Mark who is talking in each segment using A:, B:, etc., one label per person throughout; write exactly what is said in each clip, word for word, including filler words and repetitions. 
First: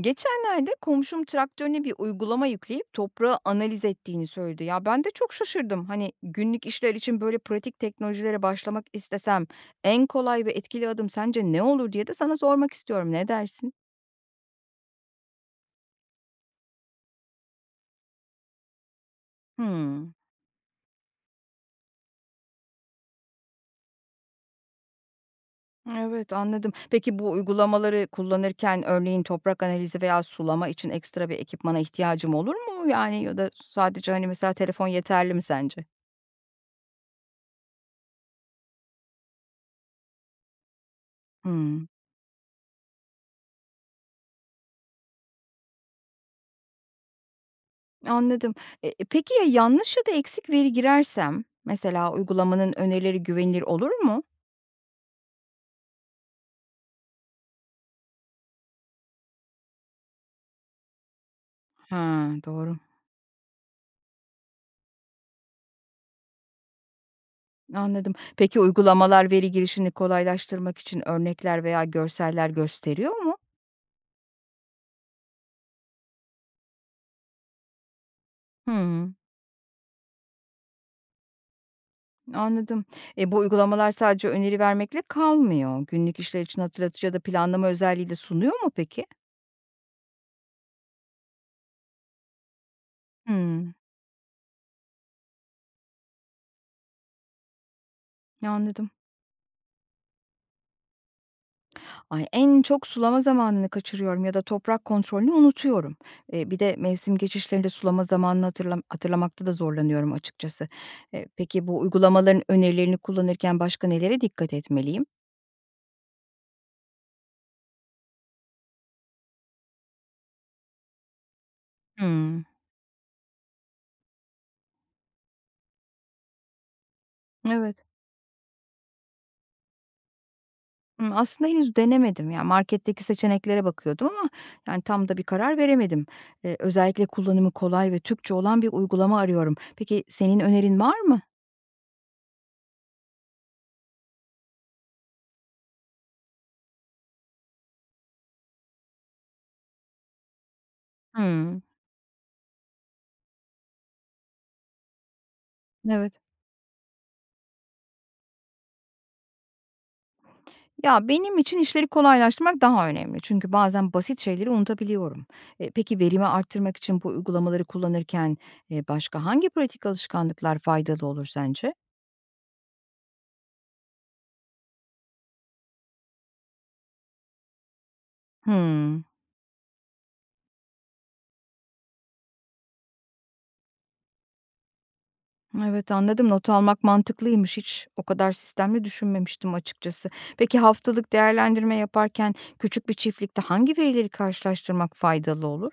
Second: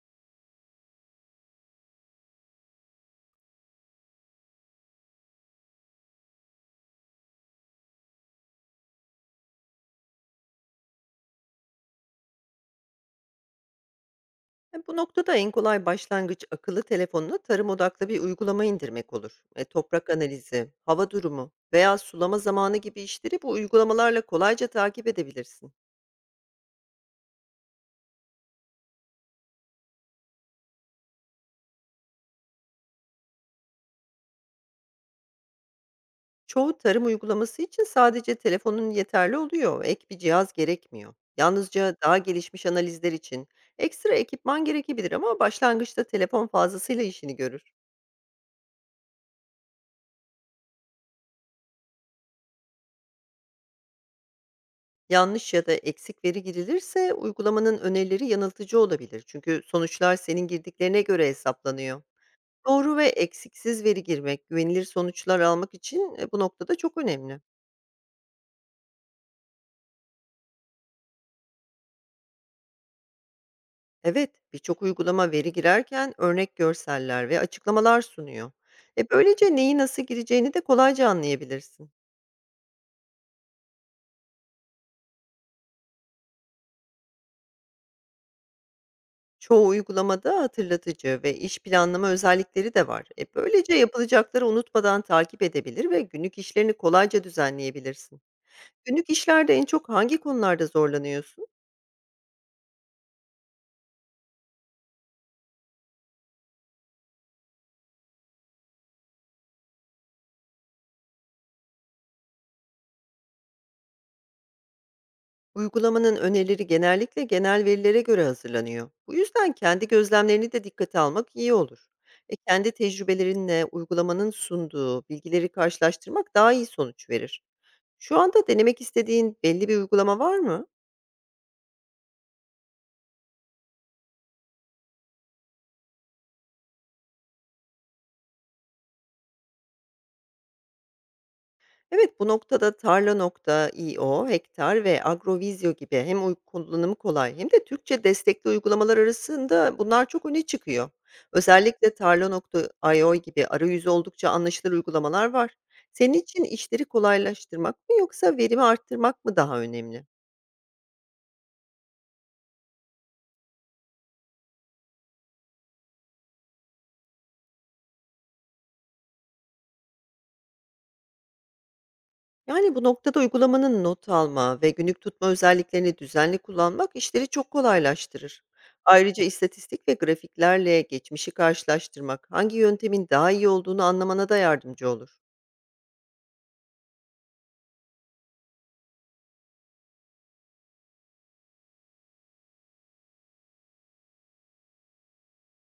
A: Geçenlerde komşum traktörüne bir uygulama yükleyip toprağı analiz ettiğini söyledi. Ya ben de çok şaşırdım. Hani günlük işler için böyle pratik teknolojilere başlamak istesem en kolay ve etkili adım sence ne olur diye de sana sormak istiyorum. Ne dersin?
B: E, Bu noktada en kolay başlangıç akıllı telefonuna tarım odaklı bir uygulama indirmek olur. E, toprak
A: Hmm.
B: analizi, hava durumu veya sulama zamanı gibi işleri bu uygulamalarla kolayca takip edebilirsin.
A: Evet, anladım. Peki bu uygulamaları kullanırken örneğin toprak analizi veya sulama için ekstra bir ekipmana ihtiyacım olur mu? Yani ya da sadece hani mesela telefon yeterli mi sence?
B: Çoğu tarım uygulaması için sadece telefonun yeterli oluyor, ek bir cihaz gerekmiyor.
A: Hmm.
B: Yalnızca daha gelişmiş analizler için ekstra ekipman gerekebilir ama başlangıçta telefon fazlasıyla işini görür.
A: Anladım. E, e, peki ya yanlış ya da eksik veri girersem? Mesela uygulamanın önerileri güvenilir olur mu?
B: Yanlış ya da eksik veri girilirse uygulamanın önerileri yanıltıcı olabilir. Çünkü sonuçlar senin girdiklerine göre hesaplanıyor.
A: Ha, doğru.
B: Doğru ve eksiksiz veri girmek, güvenilir sonuçlar almak için e, bu noktada çok önemli.
A: Anladım. Peki uygulamalar veri girişini kolaylaştırmak için örnekler veya görseller gösteriyor mu?
B: Evet, birçok uygulama veri girerken örnek görseller ve açıklamalar sunuyor. E
A: Hmm,
B: böylece neyi nasıl gireceğini de kolayca anlayabilirsin.
A: anladım. E, bu uygulamalar sadece öneri vermekle kalmıyor. Günlük işler için hatırlatıcı ya da planlama özelliği de sunuyor mu peki?
B: Çoğu uygulamada hatırlatıcı ve iş planlama özellikleri de var. E
A: Hmm,
B: böylece yapılacakları unutmadan takip edebilir ve günlük işlerini kolayca düzenleyebilirsin.
A: anladım.
B: Günlük işlerde en çok hangi konularda zorlanıyorsun?
A: Ay, en çok sulama zamanını kaçırıyorum ya da toprak kontrolünü unutuyorum. Eee, bir de mevsim geçişlerinde sulama zamanını hatırlam hatırlamakta da zorlanıyorum açıkçası. Eee, peki bu uygulamaların önerilerini kullanırken başka nelere dikkat etmeliyim?
B: Uygulamanın önerileri genellikle genel verilere göre hazırlanıyor. Bu yüzden kendi gözlemlerini de dikkate almak iyi olur. E
A: Hımm.
B: kendi tecrübelerinle uygulamanın sunduğu bilgileri karşılaştırmak daha iyi sonuç verir.
A: Evet.
B: Şu anda denemek istediğin belli bir uygulama var mı?
A: Hımm, aslında henüz denemedim. Ya, marketteki seçeneklere bakıyordum ama, yani, tam da bir karar veremedim. Eee, özellikle kullanımı kolay ve Türkçe olan bir uygulama arıyorum. Peki senin önerin var mı?
B: Evet, bu noktada tarla nokta i o, Hektar ve Agrovizyo gibi hem uy- kullanımı kolay hem de Türkçe destekli uygulamalar arasında bunlar çok öne çıkıyor.
A: Hımm.
B: Özellikle tarla nokta i o gibi arayüzü oldukça anlaşılır uygulamalar var. Senin
A: Evet.
B: için işleri kolaylaştırmak mı yoksa verimi arttırmak mı daha önemli?
A: Ya, benim için işleri kolaylaştırmak daha önemli. Çünkü bazen basit şeyleri unutabiliyorum. E, peki verimi arttırmak için bu uygulamaları kullanırken, eee, başka hangi pratik alışkanlıklar faydalı olur sence?
B: Yani bu noktada uygulamanın not alma ve günlük tutma özelliklerini düzenli kullanmak işleri çok kolaylaştırır.
A: Hımm.
B: Ayrıca istatistik ve grafiklerle geçmişi karşılaştırmak hangi yöntemin daha iyi olduğunu anlamana da yardımcı olur.
A: Evet, anladım. Not almak mantıklıymış. Hiç o kadar sistemli düşünmemiştim açıkçası. Peki haftalık değerlendirme yaparken küçük bir çiftlikte hangi verileri karşılaştırmak faydalı olur?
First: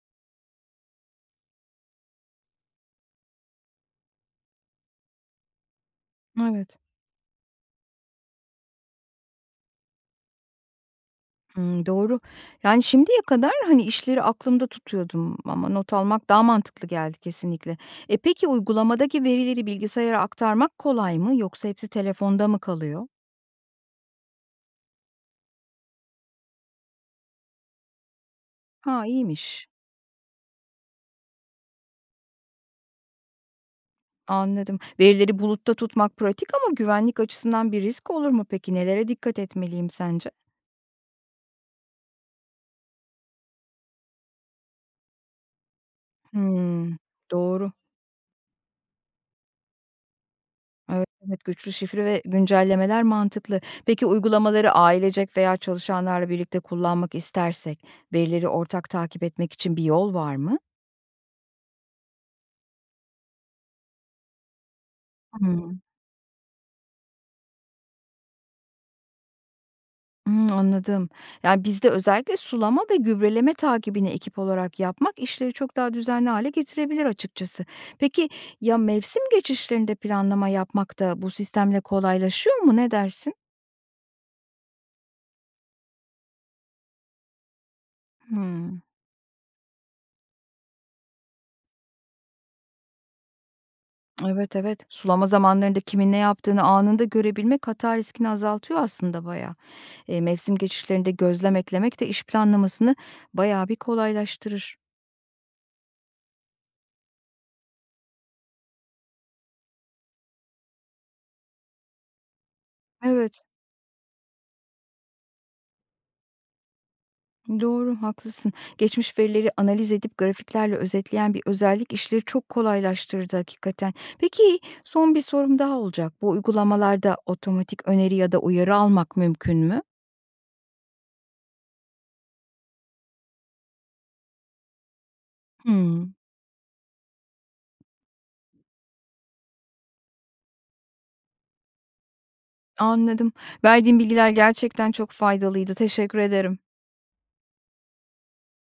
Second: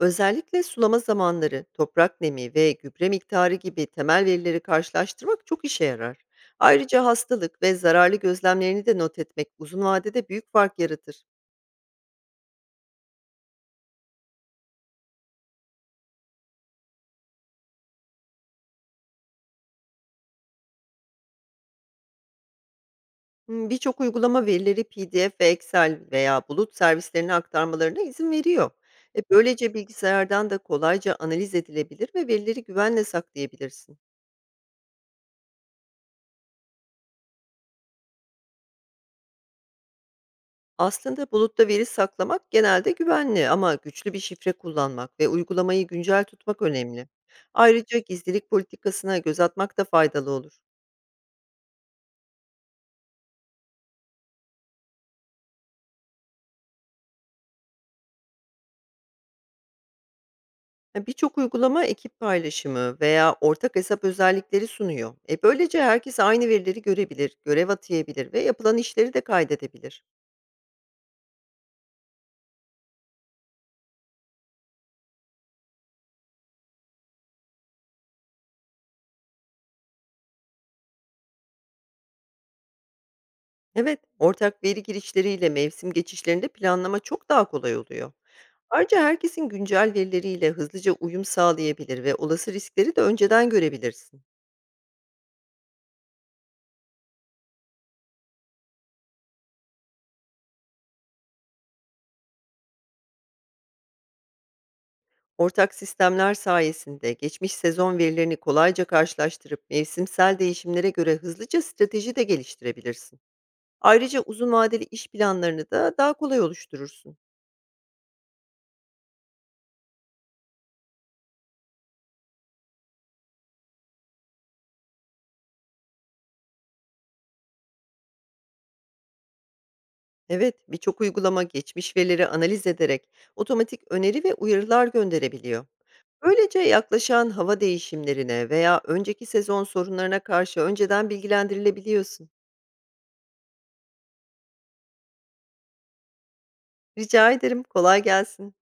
B: Özellikle sulama zamanları, toprak nemi ve gübre miktarı gibi temel verileri karşılaştırmak çok işe yarar.
A: Evet.
B: Ayrıca hastalık ve zararlı gözlemlerini de not etmek uzun vadede büyük fark yaratır.
A: Hımm, doğru. Yani, şimdiye kadar, hani, işleri aklımda tutuyordum ama not almak daha mantıklı geldi kesinlikle. E, peki uygulamadaki verileri bilgisayara aktarmak kolay mı yoksa hepsi telefonda mı kalıyor?
B: Imm, birçok uygulama verileri P D F ve Excel veya bulut servislerine aktarmalarına izin veriyor.
A: Ha,
B: E,
A: iyiymiş.
B: böylece bilgisayardan da kolayca analiz edilebilir ve verileri güvenle saklayabilirsin.
A: Anladım. Verileri bulutta tutmak pratik ama güvenlik açısından bir risk olur mu peki? Nelere dikkat etmeliyim sence?
B: Aslında bulutta veri saklamak genelde güvenli ama güçlü bir şifre kullanmak ve uygulamayı güncel tutmak
A: Hımm,
B: önemli.
A: doğru.
B: Ayrıca gizlilik politikasına göz atmak da faydalı olur.
A: Evet, evet, güçlü şifre ve güncellemeler mantıklı. Peki uygulamaları ailecek veya çalışanlarla birlikte kullanmak istersek, verileri ortak takip etmek için bir yol var mı?
B: E, Birçok uygulama ekip paylaşımı veya ortak hesap özellikleri sunuyor. E
A: Hımm.
B: böylece herkes aynı verileri görebilir, görev atayabilir ve yapılan işleri de kaydedebilir.
A: Hımm, anladım. Yani, bizde özellikle sulama ve gübreleme takibini ekip olarak yapmak işleri çok daha düzenli hale getirebilir açıkçası. Peki ya mevsim geçişlerinde planlama yapmak da bu sistemle kolaylaşıyor mu? Ne dersin?
B: Evet, ortak veri girişleriyle mevsim geçişlerinde planlama çok daha kolay oluyor.
A: Hımm.
B: Ayrıca herkesin güncel verileriyle hızlıca uyum sağlayabilir ve olası riskleri de önceden görebilirsin.
A: Evet, evet. Sulama zamanlarında kimin ne yaptığını anında görebilmek hata riskini azaltıyor aslında bayağı. Eee, mevsim geçişlerinde gözlem eklemek de iş planlamasını bayağı bir kolaylaştırır.
B: Ortak sistemler sayesinde geçmiş sezon verilerini kolayca karşılaştırıp mevsimsel değişimlere göre hızlıca strateji de geliştirebilirsin.
A: Evet,
B: Ayrıca uzun vadeli iş planlarını da daha kolay oluşturursun.
A: doğru, haklısın. Geçmiş verileri analiz edip grafiklerle özetleyen bir özellik işleri çok kolaylaştırdı hakikaten. Peki son bir sorum daha olacak. Bu uygulamalarda otomatik öneri ya da uyarı almak mümkün mü?
B: Evet, birçok uygulama geçmiş verileri analiz ederek otomatik öneri ve uyarılar gönderebiliyor.
A: Hımm,
B: Böylece yaklaşan hava değişimlerine veya önceki sezon sorunlarına karşı önceden bilgilendirilebiliyorsun.
A: anladım. Verdiğin bilgiler gerçekten çok faydalıydı. Teşekkür ederim.
B: Rica ederim, kolay gelsin.